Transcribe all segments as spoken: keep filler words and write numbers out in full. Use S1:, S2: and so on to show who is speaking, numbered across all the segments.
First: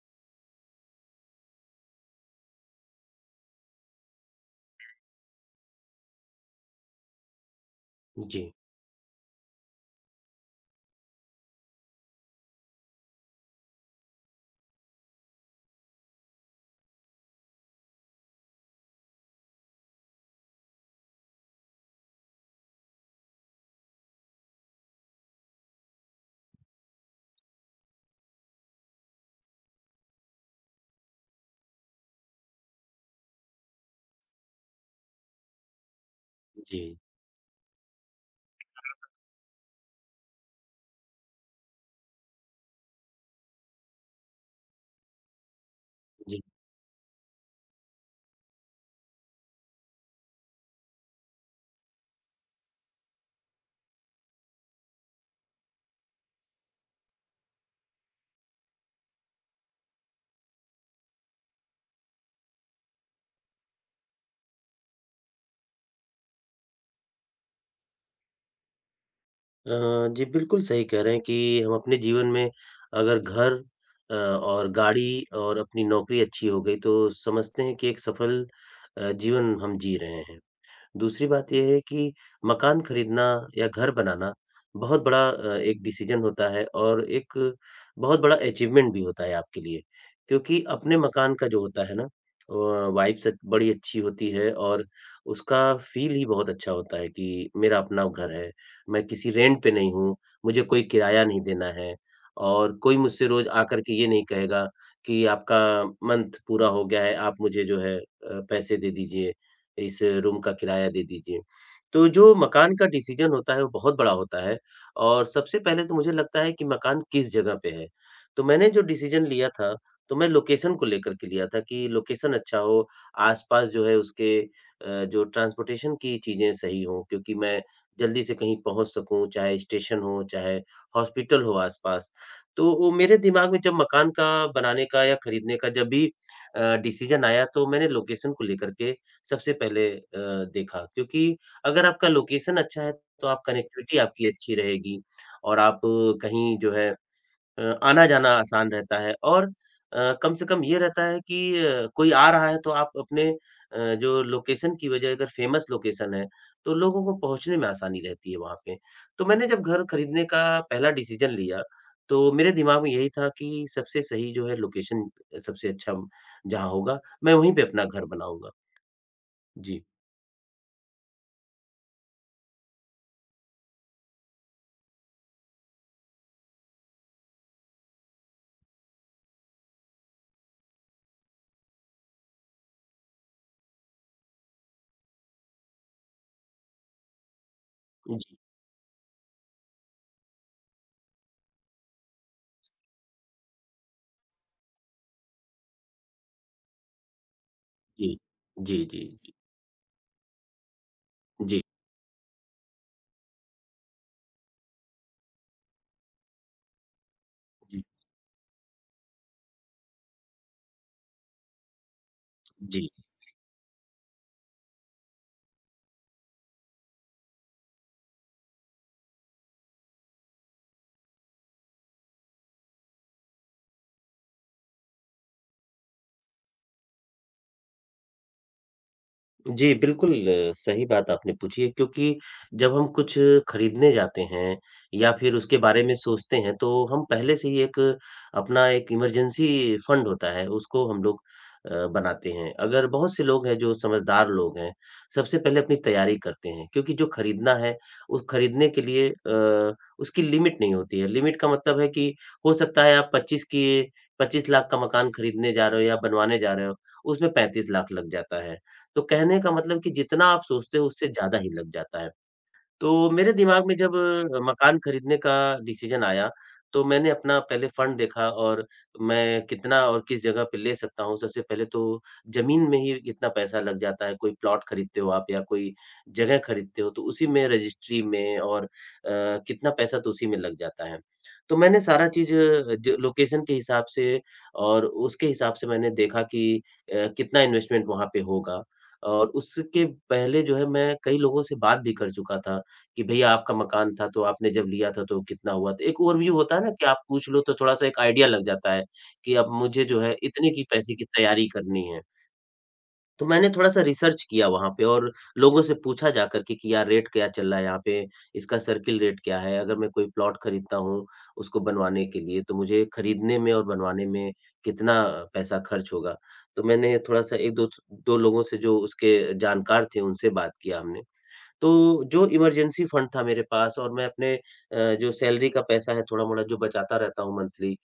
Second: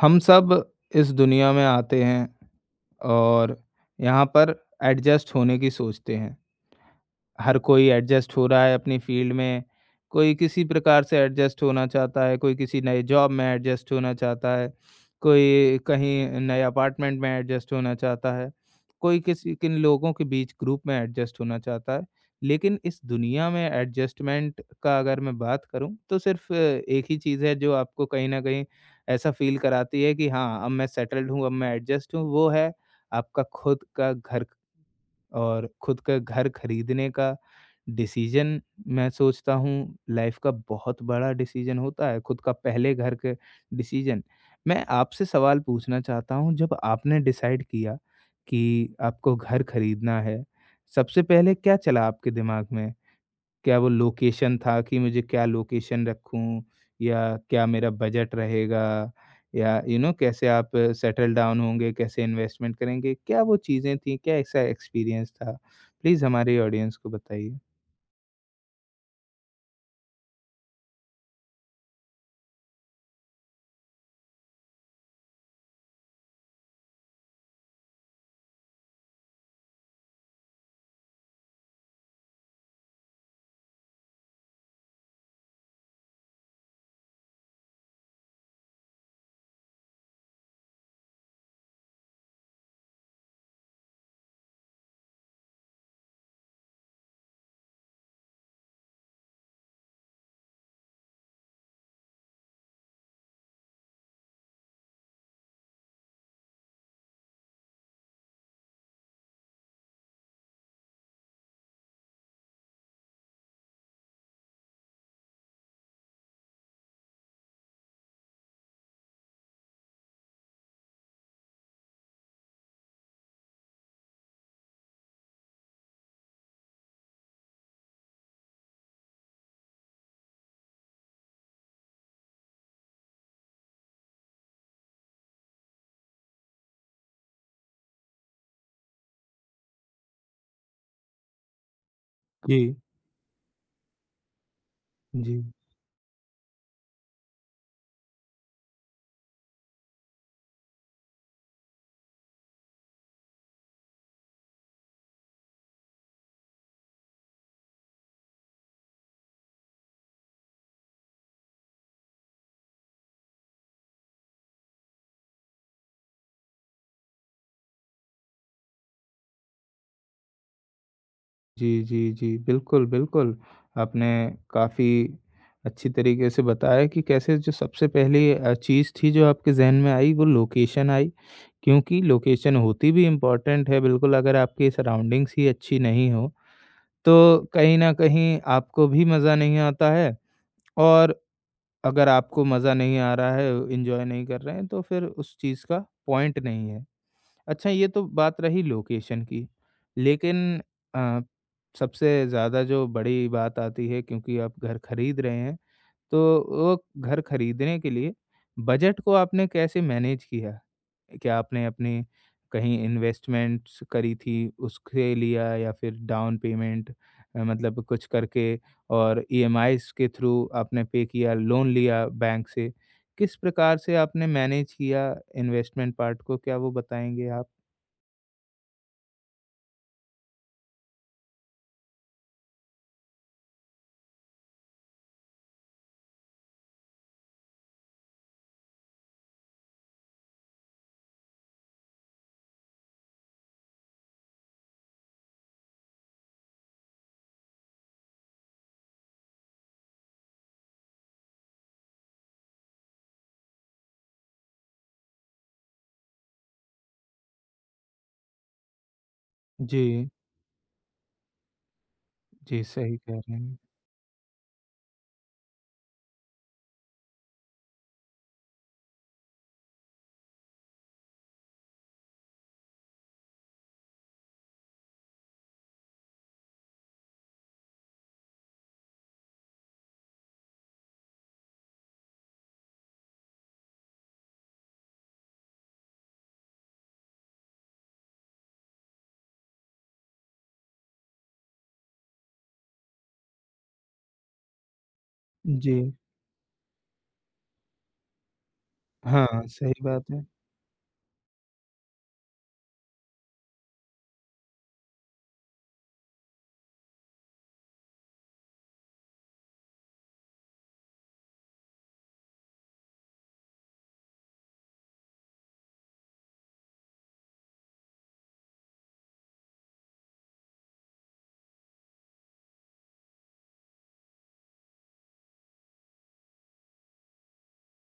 S1: हम सब इस दुनिया में आते हैं और यहाँ पर एडजस्ट होने की सोचते हैं। हर कोई एडजस्ट हो
S2: जी,
S1: रहा है अपनी फील्ड में, कोई किसी प्रकार से एडजस्ट होना चाहता है, कोई किसी नए जॉब में एडजस्ट होना चाहता है, कोई कहीं नए अपार्टमेंट में एडजस्ट होना चाहता है, कोई किसी किन लोगों के बीच ग्रुप में एडजस्ट होना चाहता है। लेकिन इस दुनिया में एडजस्टमेंट का अगर मैं बात करूँ, तो सिर्फ़ एक ही चीज़ है जो आपको कहीं न कहीं ऐसा फ़ील कराती है कि हाँ, अब मैं सेटल्ड हूँ, अब मैं एडजस्ट हूँ, वो है आपका खुद का घर। और खुद का घर
S2: जी,
S1: खरीदने का डिसीजन मैं सोचता हूँ लाइफ का बहुत बड़ा डिसीजन होता है, खुद का पहले घर के डिसीजन। मैं आपसे सवाल पूछना चाहता
S2: जी।
S1: हूँ जब आपने डिसाइड किया कि आपको घर खरीदना है, सबसे पहले क्या चला आपके दिमाग में? क्या वो लोकेशन था कि मुझे क्या लोकेशन रखूँ या क्या मेरा बजट रहेगा या यू you नो know, कैसे आप सेटल डाउन होंगे, कैसे इन्वेस्टमेंट करेंगे? क्या वो चीज़ें थी? क्या ऐसा एक्सपीरियंस था? प्लीज़ हमारे ऑडियंस को बताइए।
S2: अ, जी, बिल्कुल सही कह रहे हैं कि हम अपने जीवन में अगर घर अ, और गाड़ी और अपनी नौकरी अच्छी हो गई तो समझते हैं कि एक सफल अ, जीवन हम जी रहे हैं। दूसरी बात ये है कि मकान खरीदना या घर बनाना बहुत बड़ा अ, एक डिसीजन होता है और एक बहुत बड़ा अचीवमेंट भी होता है आपके लिए। क्योंकि अपने मकान का जो होता है ना अ, वाइब सच बड़ी अच्छी होती है और उसका फ़ील ही बहुत अच्छा होता है कि मेरा अपना घर है, मैं किसी रेंट पे नहीं हूँ, मुझे कोई किराया नहीं देना है और कोई मुझसे रोज़ आकर के ये नहीं कहेगा कि आपका मंथ पूरा हो गया है, आप मुझे जो है अ, पैसे दे दीजिए इस रूम का किराया दे दीजिए। तो जो मकान का डिसीज़न होता है वो बहुत बड़ा होता है और सबसे पहले तो मुझे लगता है कि मकान किस जगह पे है। तो मैंने जो डिसीज़न लिया था, तो मैं लोकेशन को लेकर के लिया था कि लोकेशन अच्छा हो, आस-पास जो है उसके अ, जो ट्रांसपोर्टेशन की चीज़ें सही हों क्योंकि मैं जल्दी से कहीं पहुँच सकूँ, चाहे स्टेशन हो, चाहे हॉस्पिटल हो आस-पास। तो वो मेरे दिमाग में जब मकान का बनाने का या खरीदने का जब भी अ, डिसीज़न आया तो मैंने लोकेशन को लेकर के सबसे पहले अ, देखा क्योंकि अगर आपका लोकेशन
S1: जी,
S2: अच्छा है, तो आप कनेक्टिविटी आपकी अच्छी रहेगी
S1: जी,
S2: और आप कहीं जो है अ, आना-जाना आसान रहता है और अ, कम से कम ये रहता है कि अ, कोई आ रहा है तो आप अपने अ, जो लोकेशन की वजह अगर फेमस लोकेशन है, तो लोगों को पहुँचने में आसानी रहती है वहाँ पे। तो मैंने जब घर खरीदने का पहला डिसीज़न लिया, तो मेरे दिमाग में यही था कि सबसे सही जो है लोकेशन सबसे अच्छा जहाँ होगा, मैं वहीं पे अपना घर बनाऊँगा। जी।
S1: जी, जी, जी। बिल्कुल, बिल्कुल। आपने काफ़ी अच्छी तरीके से बताया कि कैसे जो सबसे पहली अ, चीज़ थी जो आपके ज़हन में आई वो लोकेशन आई, क्योंकि लोकेशन होती भी इम्पोर्टेंट है बिल्कुल। अगर आपकी सराउंडिंग्स ही अच्छी नहीं हो तो कहीं न कहीं आपको भी मज़ा नहीं आता है और अगर आपको मज़ा नहीं आ रहा है, एन्जॉय नहीं कर रहे हैं, तो फिर उस चीज़ का पॉइंट नहीं है। अच्छा, ये तो
S2: い
S1: बात रही
S2: んげ
S1: लोकेशन की, लेकिन अ, सबसे ज़्यादा जो बड़ी बात आती है, क्योंकि आप घर खरीद रहे हैं, तो वो घर खरीदने
S2: Marc
S1: के लिए बजट को आपने कैसे मैनेज किया? क्या आपने अपने कहीं इन्वेस्टमेंट्स करी थी, उसके लिया, या फिर डाउन पेमेंट अ, मतलब कुछ करके और ईएमआईज़ के थ्रू आपने पे किया, लोन लिया बैंक से? किस प्रकार से आपने मैनेज किया इन्वेस्टमेंट पार्ट को, क्या वो बताएँगे आप?
S2: जी, बिल्कुल अ, सही बात आपने पूछी है क्योंकि जब हम कुछ खरीदने जाते हैं या फिर उसके बारे में सोचते हैं तो हम पहले से ही एक अपना एक इमरजेंसी फंड होता है उसको हम लोग अ, बनाते हैं। अगर बहुत से लोग हैं जो समझदार लोग हैं, सबसे पहले अपनी तैयारी करते हैं क्योंकि जो खरीदना है उस खरीदने के लिए अ, उसकी लिमिट नहीं होती है। लिमिट का मतलब है कि हो सकता है आप पच्चीस की 25 लाख का मकान खरीदने जा रहे हो या बनवाने जा रहे हो, उसमें 35 लाख लग जाता है। तो कहने का मतलब कि
S1: जी,
S2: जितना आप सोचते हो उससे ज़्यादा ही लग जाता है
S1: जी, सही
S2: तो
S1: कह रहे
S2: मेरे
S1: हैं।
S2: दिमाग में जब अ, मकान खरीदने का डिसीजन आया, तो मैंने अपना पहले फंड देखा और मैं कितना और किस जगह पे ले सकता हूँ। सबसे पहले तो ज़मीन में ही कितना पैसा लग जाता है, कोई प्लॉट खरीदते हो आप या कोई जगह खरीदते हो, तो उसी में रजिस्ट्री में और अ, कितना पैसा तो उसी में लग जाता है। तो मैंने सारा चीज़ ज लोकेशन के हिसाब से और उसके हिसाब से मैंने देखा कि अ, कितना इन्वेस्टमेंट वहाँ पे होगा और उसके पहले जो है मैं कई लोगों से बात भी कर चुका था कि भैया आपका मकान था, तो आपने जब लिया था तो कितना हुआ
S1: जी,
S2: था? एक ओवरव्यू होता है ना कि आप पूछ लो तो थोड़ा-सा एक आइडिया लग जाता है,
S1: हाँ,
S2: कि अब
S1: सही
S2: मुझे जो
S1: बात
S2: है
S1: है।
S2: इतने की पैसे की तैयारी करनी है। तो मैंने थोड़ा-सा रिसर्च किया वहाँ पे और लोगों से पूछा जा कर के कि यार रेट क्या चल रहा है यहाँ पे? इसका सर्किल रेट क्या है? अगर मैं कोई प्लॉट खरीदता हूँ, उसको बनवाने के लिए तो मुझे खरीदने में और बनवाने में कितना पैसा खर्च होगा? तो मैंने थोड़ा-सा एक दो स दो लोगों से जो उसके जानकार थे उनसे बात किया हमने। तो जो इमरजेंसी फंड था मेरे पास और मैं अपने अ, जो सैलरी का पैसा है थोड़ा-मोड़ा जो बचाता रहता हूँ मंथली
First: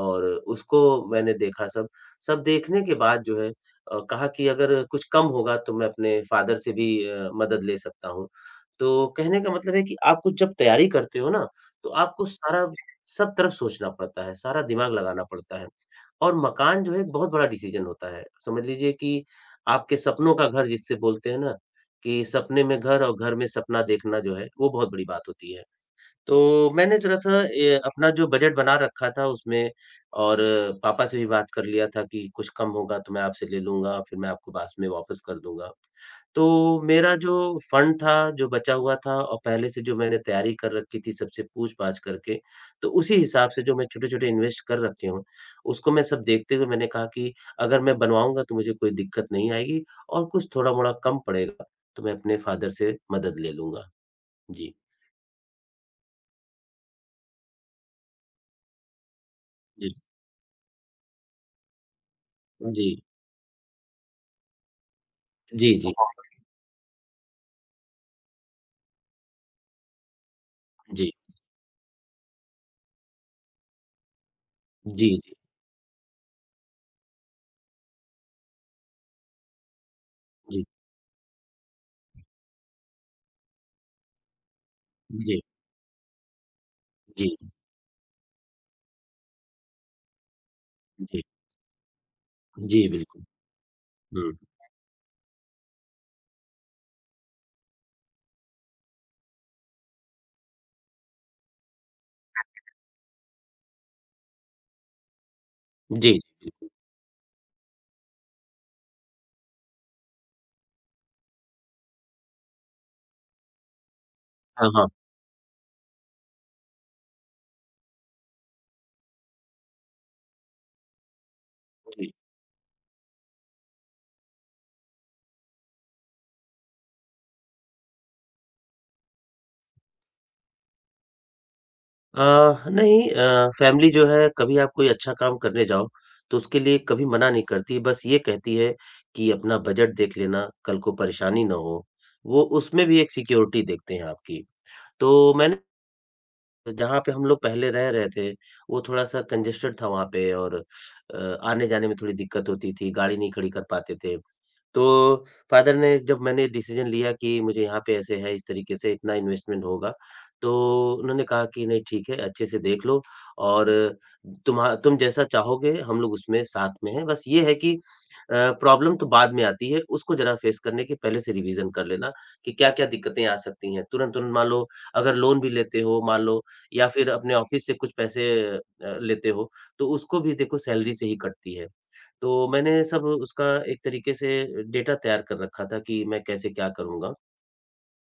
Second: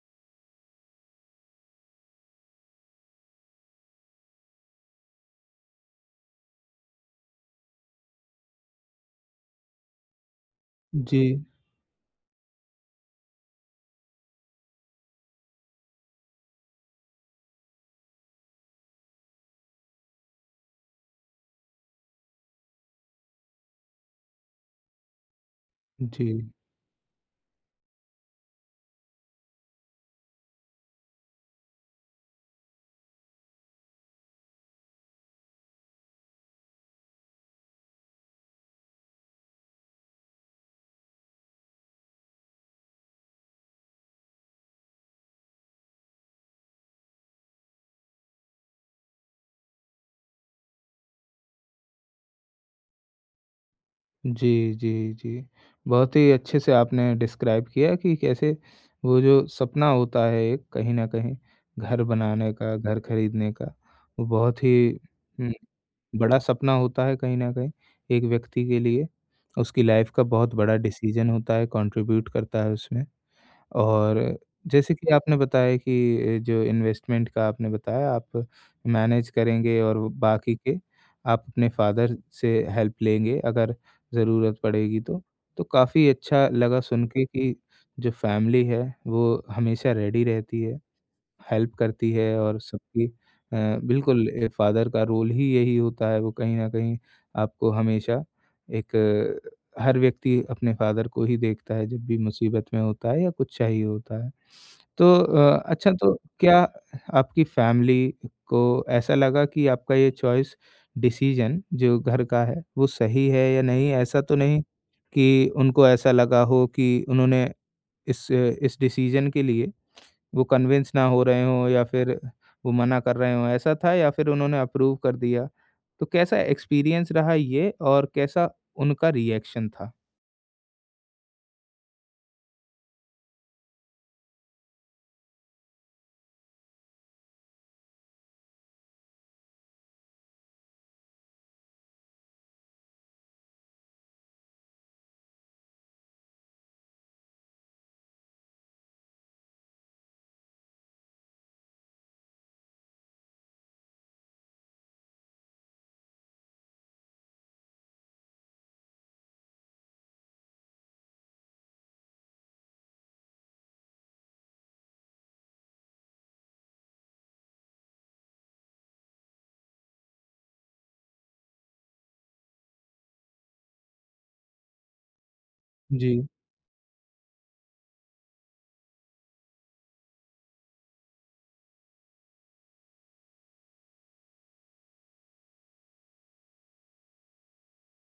S2: और उसको मैंने देखा सब। सब देखने के बाद जो है अ, कहा कि अगर कुछ कम होगा तो मैं अपने फादर से भी अ, मदद ले सकता हूँ। तो कहने का मतलब है कि आप कुछ जब तैयारी करते
S1: जी,
S2: हो ना, तो आपको सारा सब तरफ सोचना पड़ता है, सारा दिमाग लगाना पड़ता है। और मकान जो है एक बहुत बड़ा डिसीज़न होता है। समझ लीजिए कि आपके सपनों का घर जिसे बोलते हैं ना कि सपने में घर और घर में सपना देखना जो है, वो बहुत बड़ी बात होती है।
S1: जी।
S2: तो मैंने ज़रा-सा ए, अपना जो बजट बना रखा था उसमें और पापा से भी बात कर लिया था कि कुछ कम होगा तो मैं आपसे ले लूँगा, फिर मैं आपको बाद में वापस कर दूँगा। तो मेरा जो फंड था, जो बचा हुआ था और पहले से जो मैंने तैयारी कर रखी थी सबसे पूछ-पाछ करके, तो उसी हिसाब से जो मैं छोटे-छोटे इन्वेस्ट कर रखे हूँ, उसको मैं सब देखते हुए मैंने कहा कि अगर मैं बनवाऊँगा तो मुझे कोई दिक्कत नहीं आएगी और कुछ थोड़ा-मोड़ा कम पड़ेगा, तो मैं अपने फादर से मदद ले लूँगा। जी।
S1: जी, जी, जी। बहुत ही अच्छे से आपने डिस्क्राइब किया कि कैसे वो जो सपना
S2: जी।
S1: होता है एक कहीं न कहीं घर बनाने का,
S2: जी।
S1: घर खरीदने का, वो बहुत ही हुँ,
S2: जी, जी।
S1: बड़ा सपना होता है कहीं न कहीं एक व्यक्ति के लिए। उसकी लाइफ़ का बहुत बड़ा
S2: जी।
S1: डिसीज़न होता है, कंट्रीब्यूट करता है उसमें। और जैसे
S2: जी,
S1: कि
S2: जी,
S1: आपने बताया कि जो इन्वेस्टमेंट का आपने बताया आप मैनेज करेंगे और बाकी
S2: जी,
S1: के आप अपने फादर से हेल्प लेंगे अगर ज़रूरत पड़ेगी तो।
S2: जी,
S1: तो काफ़ी अच्छा लगा सुन के
S2: जी,
S1: कि जो फैमिली है वो हमेशा रेडी रहती है,
S2: जी,
S1: हेल्प करती है और
S2: जी,
S1: सबकी।
S2: बिल्कुल।
S1: अ, बिल्कुल
S2: हुँ,
S1: ए फ़ादर का रोल ही यही होता है, वो कहीं न कहीं आपको हमेशा एक, अ, हर व्यक्ति अपने फ़ादर को ही देखता है जब भी मुसीबत में होता है या कुछ चाहिए होता है। तो अ, अच्छा, तो
S2: जी,
S1: क्या आपकी फ़ैमिली को ऐसा लगा कि आपका ये चॉइस डिसीज़न जो घर का है, वो सही है या नहीं? ऐसा तो नहीं
S2: हाँ, हाँ,
S1: कि उनको ऐसा लगा हो कि उन्होंने इस इस डिसीज़न के लिए वो कन्विंस ना हो रहे हों, या
S2: जी।
S1: फिर वो मना कर रहे हों, ऐसा था, या फिर उन्होंने अप्रूव कर दिया? तो कैसा एक्सपीरियंस रहा ये और कैसा उनका रिएक्शन था?
S2: अ, नहीं अ, फैमिली जो है कभी आप कोई अच्छा काम करने जाओ, तो उसके लिए कभी मना नहीं करती, बस ये कहती है कि अपना बजट देख लेना, कल को परेशानी ना हो। वो उसमें भी एक सिक्योरिटी देखते हैं आपकी। तो मैंने जहाँ पे हम लोग पहले रह रहे थे, वो थोड़ा-सा कंजेस्टेड था वहाँ पे और अ, आने-जाने में थोड़ी दिक्कत होती थी, गाड़ी नहीं खड़ी कर पाते थे। तो फादर ने जब मैंने डिसीजन लिया कि मुझे यहाँ पे ऐसे है, इस तरीके से इतना इन्वेस्टमेंट होगा, तो उन्होंने कहा कि नहीं ठीक है, अच्छे से देख लो और तुम्हा तुम जैसा चाहोगे हम लोग उसमें साथ में हैं। बस ये है कि अ, प्रॉब्लम तो बाद में आती है, उसको ज़रा फेस करने के पहले से रिवीज़न कर लेना कि क्या-क्या दिक्कतें आ सकती हैं। तुरंत-तुरंत मान लो अगर लोन भी लेते हो मान
S1: जी,
S2: लो या फिर अपने ऑफ़िस से कुछ पैसे अ, लेते हो, तो उसको भी देखो सैलरी से ही कटती है। तो मैंने सब उसका एक तरीके से डेटा तैयार कर रखा था कि मैं कैसे क्या करूँगा।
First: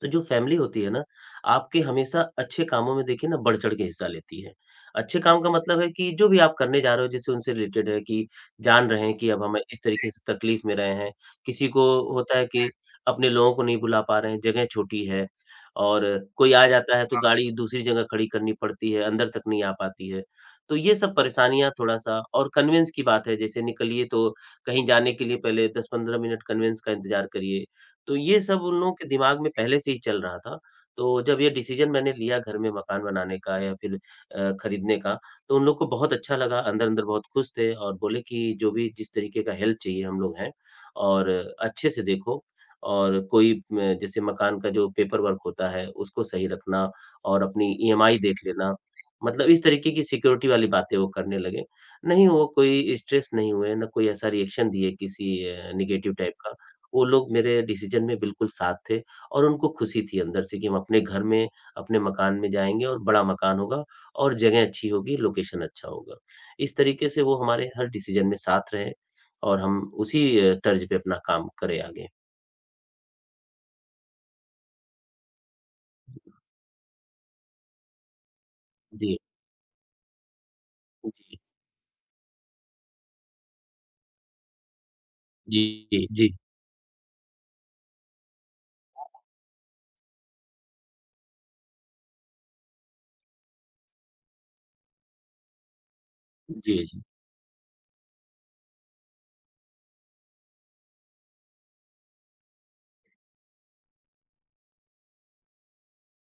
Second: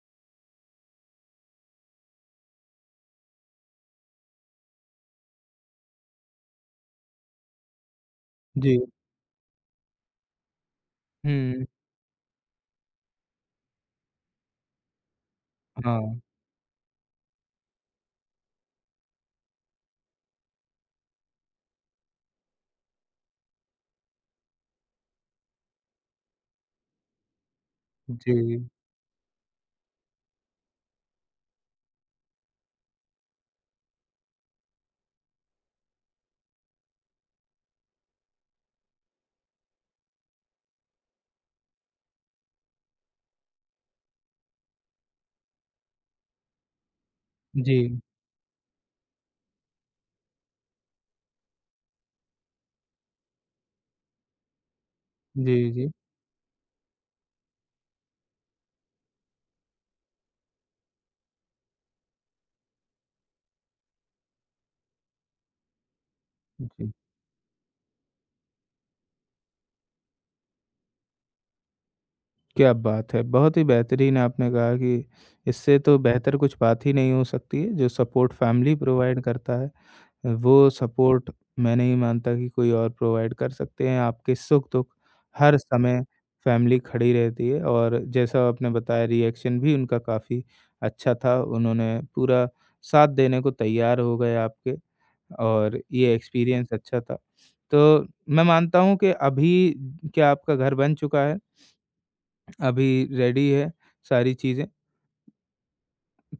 S2: तो जो फैमिली होती है ना, आपके हमेशा अच्छे कामों में देखिए ना बढ़-चढ़ के हिस्सा लेती है। अच्छे काम का मतलब है कि जो भी आप करने जा रहे हो जिससे उनसे रिलेटेड है कि
S1: जी।
S2: जान रहे हैं कि अब हम इस तरीके से तकलीफ में रहे हैं।
S1: हुँ।
S2: किसी को होता है कि अपने लोगों को नहीं बुला पा रहे हैं, जगह छोटी है और
S1: हाँ।
S2: कोई आ जाता है तो हाँ। गाड़ी दूसरी जगह खड़ी करनी पड़ती है, अंदर तक नहीं आ पाती है। तो ये सब परेशानियाँ थोड़ा-सा और कन्वेंस की बात है जैसे निकलिए तो कहीं जाने के लिए पहले 10-15 मिनट कन्वेंस का इंतज़ार करिए। तो ये सब
S1: जी,
S2: उन लोगों के दिमाग में पहले से ही चल रहा था। तो जब ये डिसीज़न मैंने लिया घर में मकान बनाने का या फिर अ, खरीदने का, तो उन लोग को बहुत अच्छा लगा, अंदर-अंदर बहुत खुश थे और बोले कि जो भी जिस तरीके का हेल्प चाहिए हम लोग हैं और अच्छे से देखो और कोई म जैसे मकान का जो पेपर वर्क होता है, उसको सही रखना और अपनी
S1: जी,
S2: ईएमआई देख लेना। मतलब इस तरीके की सिक्योरिटी वाली बातें वो करने लगे। नहीं वो कोई स्ट्रेस नहीं हुए, ना कोई ऐसा रिएक्शन दिए किसी
S1: जी,
S2: अ,
S1: जी।
S2: नेगेटिव टाइप का। वो लोग मेरे डिसीज़न में बिल्कुल साथ थे और उनको खुशी थी अंदर से कि हम अपने घर में, अपने मकान में जाएँगे और बड़ा मकान होगा और जगह अच्छी होगी, लोकेशन अच्छा होगा। इस
S1: जी।
S2: तरीके से वो हमारे हर डिसीज़न में साथ रहे और हम उसी अ, तर्ज पे अपना काम करें आगे।
S1: क्या बात है! बहुत ही बेहतरीन आपने कहा कि इससे तो बेहतर कुछ बात ही नहीं हो सकती है, जो सपोर्ट फैमिली
S2: जी,
S1: प्रोवाइड करता है। वो सपोर्ट
S2: जी,
S1: मैं नहीं मानता कि कोई और प्रोवाइड कर सकते हैं, आपके सुख-दुख हर
S2: जी,
S1: समय
S2: जी,
S1: फैमिली खड़ी रहती है और जैसा आपने बताया रिएक्शन भी उनका काफ़ी अच्छा था, उन्होंने पूरा साथ देने को तैयार हो गए आपके, और ये एक्सपीरियंस
S2: जी,
S1: अच्छा
S2: जी।
S1: था। तो मैं मानता हूँ कि अभी क्या आपका घर बन चुका है? अभी रेडी है सारी चीज़ें?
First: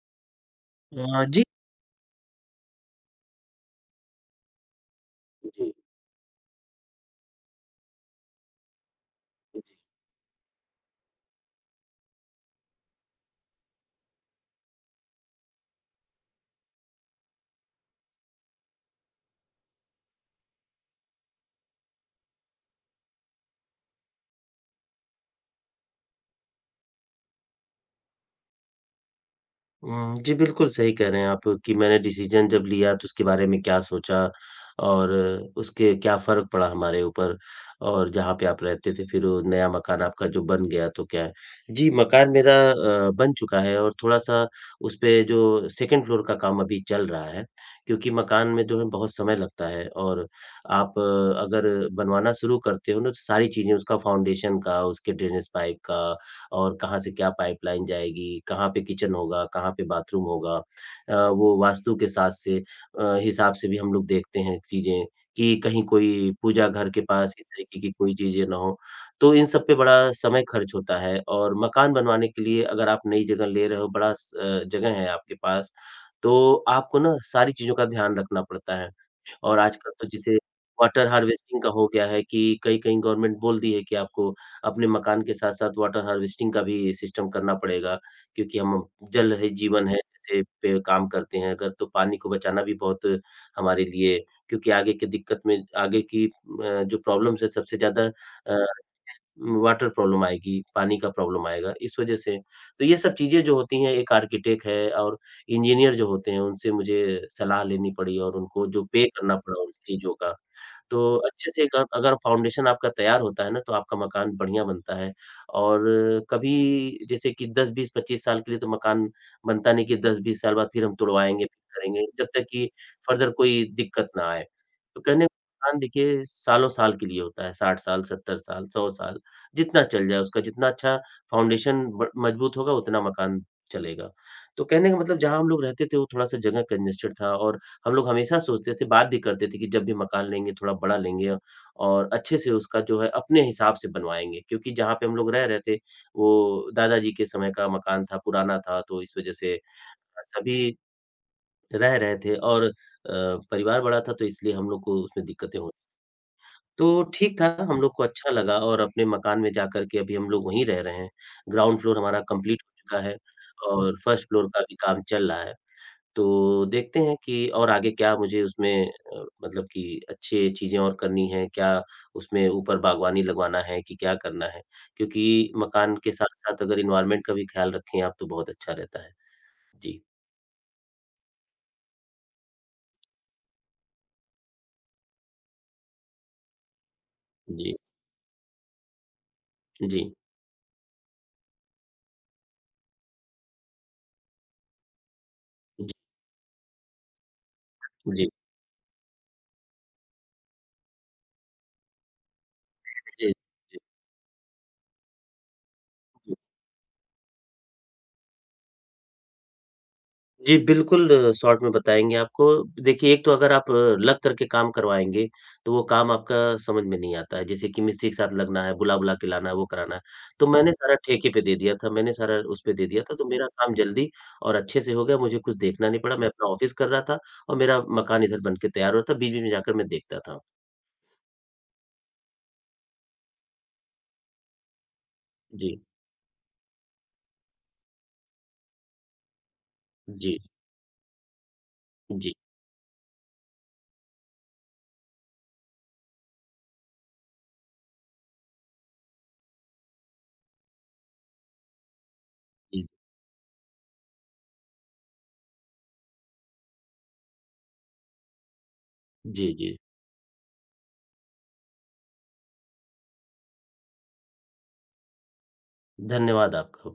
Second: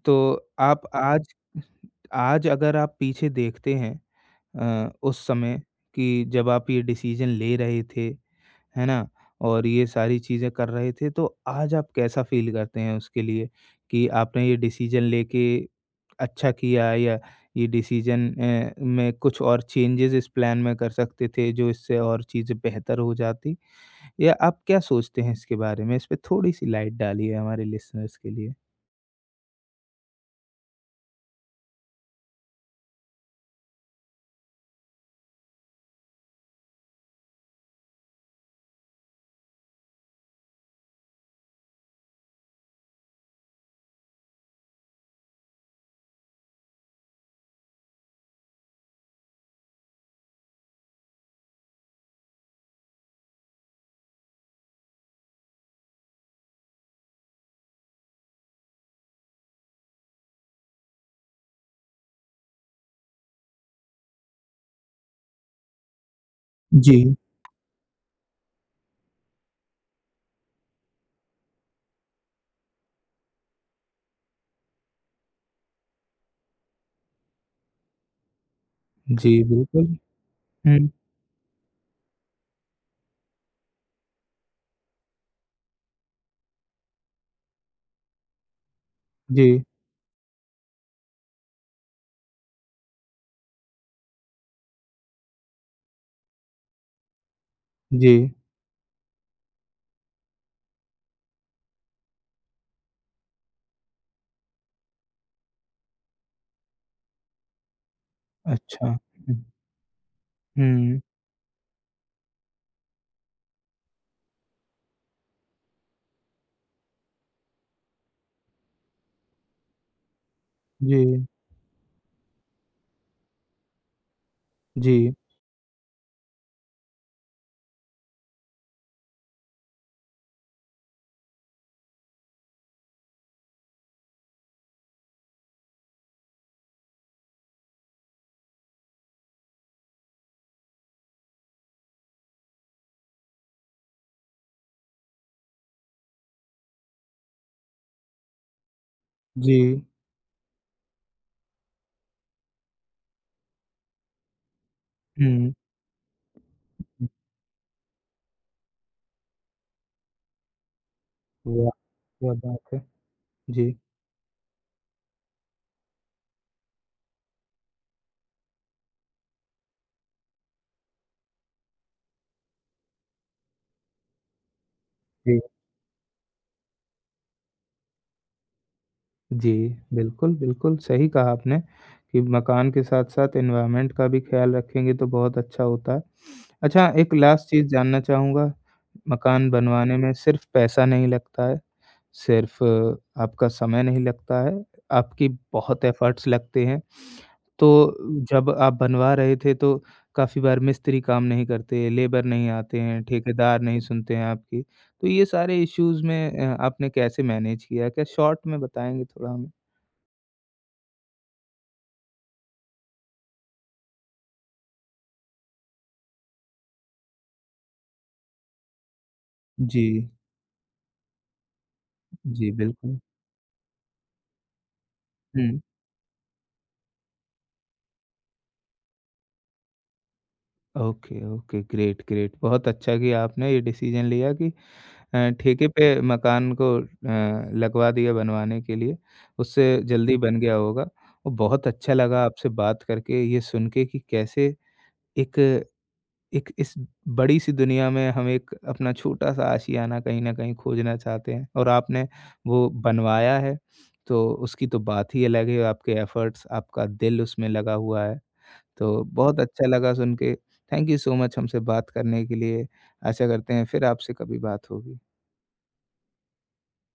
S1: तो आप
S2: अ,
S1: आज
S2: जी,
S1: आज अगर आप पीछे देखते हैं अ, उस समय
S2: जी।
S1: कि जब आप ये डिसीज़न ले रहे थे, है ना? और ये सारी चीज़ें कर रहे थे, तो आज आप कैसा फ़ील करते हैं उसके लिए कि आपने ये डिसीज़न लेके अच्छा किया, या ये डिसीज़न अ, में कुछ और चेंजेज़ इस प्लान में कर सकते थे, जो इससे और चीज़ें बेहतर हो जाती? या आप क्या सोचते हैं इसके बारे में? इस पे थोड़ी-सी लाइट डालिए हमारे लिसनर्स के लिए।
S2: हुँ, जी, बिल्कुल सही कह रहे हैं आप कि मैंने डिसीज़न जब लिया तो उसके बारे में क्या सोचा और उसके क्या फ़र्क पड़ा हमारे ऊपर और जहाँ पे आप रहते थे फिर वो नया मकान आपका जो बन गया तो क्या है। जी, मकान मेरा अ, बन चुका है और थोड़ा-सा उसपे जो सेकंड फ्लोर का काम अभी चल रहा है, क्योंकि मकान में जो है बहुत समय लगता है और आप अ, अगर बनवाना शुरू करते हो ना तो सारी चीज़ें उसका फाउंडेशन का, उसके ड्रेनेज पाइप का और कहाँ से क्या पाइपलाइन जाएगी, कहाँ पे किचन होगा, कहाँ पे बाथरूम होगा। अ, वो वास्तु के साथ से अ, हिसाब से भी हम लोग देखते हैं चीज़ें कि कहीं कोई पूजा घर के
S1: जी,
S2: पास इस तरीके की कोई चीज़ें ना हो। तो इन सब पे बड़ा समय खर्च होता है और मकान बनवाने के लिए अगर आप नई जगह ले रहे हो, बड़ा स अ, जगह है आपके पास, तो आपको ना सारी चीज़ों का ध्यान रखना पड़ता है।
S1: जी,
S2: और
S1: बिल्कुल।
S2: आजकल तो जैसे
S1: हुँ,
S2: वाटर हार्वेस्टिंग का हो गया है कि कहीं-कहीं गवर्नमेंट बोल दी है कि आपको अपने मकान के साथ-साथ वाटर हार्वेस्टिंग का भी सिस्टम करना पड़ेगा, क्योंकि हम जल है
S1: जी,
S2: जीवन है ऐसे पे काम करते हैं अगर तो पानी को बचाना भी बहुत हमारे लिए क्योंकि आगे की दिक्कत में आगे की अ, जो प्रॉब्लम्स है सबसे ज़्यादा
S1: जी।
S2: अ वाटर प्रॉब्लम आएगी, पानी का प्रॉब्लम आएगा, इस वजह से। तो ये सब चीज़ें जो होती हैं, एक आर्किटेक्ट है और इंजीनियर जो होते हैं, उनसे मुझे सलाह लेनी पड़ी और उनको जो
S1: अच्छा।
S2: पे करना
S1: हुँ,
S2: पड़ा उन चीज़ों का,
S1: हुँ,
S2: तो अच्छे से एक आप अगर फाउंडेशन आपका तैयार होता है ना, तो आपका मकान बढ़िया बनता है और कभी जैसे कि दस, बीस, पच्चीस साल के लिए तो मकान बनता नहीं कि दस बीस साल बाद फिर हम
S1: जी।
S2: तुड़वाएँगे, फिर करेंगे, जब तक कि फर्दर कोई दिक्कत ना आए। तो
S1: जी,
S2: कहने का मकान देखिए सालों-साल के लिए होता है, साठ साल, सत्तर साल, सौ साल, जितना चल जाए उसका जितना अच्छा फाउंडेशन ब मजबूत होगा उतना मकान चलेगा। तो कहने का मतलब जहाँ हम लोग रहते थे, वो थोड़ा-सा जगह कंजेस्टेड था और हम लोग हमेशा सोचते थे, बात भी करते थे कि जब भी मकान लेंगे थोड़ा बड़ा लेंगे और अच्छे से उसका जो है अपने हिसाब से बनवाएँगे। क्योंकि जहाँ पे हम लोग रह रहे थे, वो दादाजी के समय का मकान था, पुराना था तो इस वज़ह
S1: जी।
S2: से सभी रह रहे थे और अ, परिवार बड़ा था तो इसलिए हम लोग को उसमें
S1: हुँ।
S2: दिक्कतें हो तो ठीक था, हम लोग को अच्छा लगा और अपने मकान में जाकर के अभी हम लोग वहीं रह रहे हैं।
S1: वाह!
S2: ग्राउंड फ्लोर हमारा
S1: क्या बात
S2: कंप्लीट हो
S1: है।
S2: चुका है
S1: जी,
S2: और फर्स्ट फ्लोर का भी काम चल रहा है। तो देखते हैं कि और आगे क्या मुझे उसमें अ, मतलब कि अच्छी चीज़ें और करनी हैं, क्या उसमें ऊपर बागवानी लगवाना है कि क्या करना है?
S1: जी,
S2: क्योंकि मकान के साथ-साथ अगर एनवायरनमेंट का भी ख्याल रखें आप तो बहुत अच्छा रहता है।
S1: जी।
S2: जी,
S1: बिल्कुल, बिल्कुल सही कहा आपने कि मकान के साथ-साथ एनवायरनमेंट का भी ख़्याल रखेंगे तो बहुत अच्छा होता है। अच्छा, एक लास्ट चीज़
S2: जी,
S1: जानना चाहूँगा, मकान बनवाने में
S2: जी,
S1: सिर्फ़ पैसा नहीं लगता है। सिर्फ़ आपका समय नहीं लगता है, आपकी बहुत
S2: जी,
S1: एफ़र्ट्स लगते हैं। तो
S2: जी,
S1: जब आप बनवा रहे थे तो काफ़ी बार मिस्त्री काम नहीं करते, लेबर नहीं आते हैं,
S2: जी,
S1: ठेकेदार
S2: जी।
S1: नहीं सुनते हैं आपकी। तो ये सारे इश्यूज़ में अ, आपने कैसे मैनेज किया? क्या शॉर्ट में बताएँगे थोड़ा हमें?
S2: जी, बिल्कुल अ, शॉर्ट में बताएँगे आपको। देखिए, एक तो अगर आप लग करके काम करवाएँगे, तो वो काम आपका समझ में नहीं आता है। जैसे कि मिस्त्री के साथ लगना है, बुला-बुला के लाना है, वो कराना है।
S1: जी,
S2: तो मैंने सारा ठेके पे दे दिया था, मैंने सारा
S1: जी
S2: उस पे दे
S1: बिल्कुल।
S2: दिया था, तो मेरा काम जल्दी और अच्छे से हो गया, मुझे कुछ
S1: हुँ।
S2: देखना नहीं पड़ा। मैं अपना ऑफ़िस कर रहा था और मेरा मकान इधर बन के तैयार हो रहा था, बीच-बीच में जाकर मैं देखता था।
S1: Okay, okay, great, great. बहुत अच्छा कि आपने ये डिसीज़न लिया कि अ, ठेके
S2: जी,
S1: पे मकान को अ, लगवा दिया बनवाने के लिए, उससे जल्दी
S2: जी,
S1: बन गया होगा। और बहुत अच्छा लगा
S2: जी,
S1: आपसे बात करके, ये सुन के कि कैसे एक एक इस बड़ी-सी दुनिया में हम एक अपना छोटा-सा आशियाना कहीं न कहीं खोजना चाहते हैं और आपने वो
S2: जी,
S1: बनवाया है, तो उसकी तो बात ही अलग है। आपके एफ़र्ट्स, आपका दिल उसमें लगा हुआ है, तो बहुत
S2: जी,
S1: अच्छा
S2: जी।
S1: लगा सुन के। थैंक यू सो मच हमसे बात करने के लिए। आशा करते हैं फिर आपसे कभी बात होगी।
S2: धन्यवाद आपका।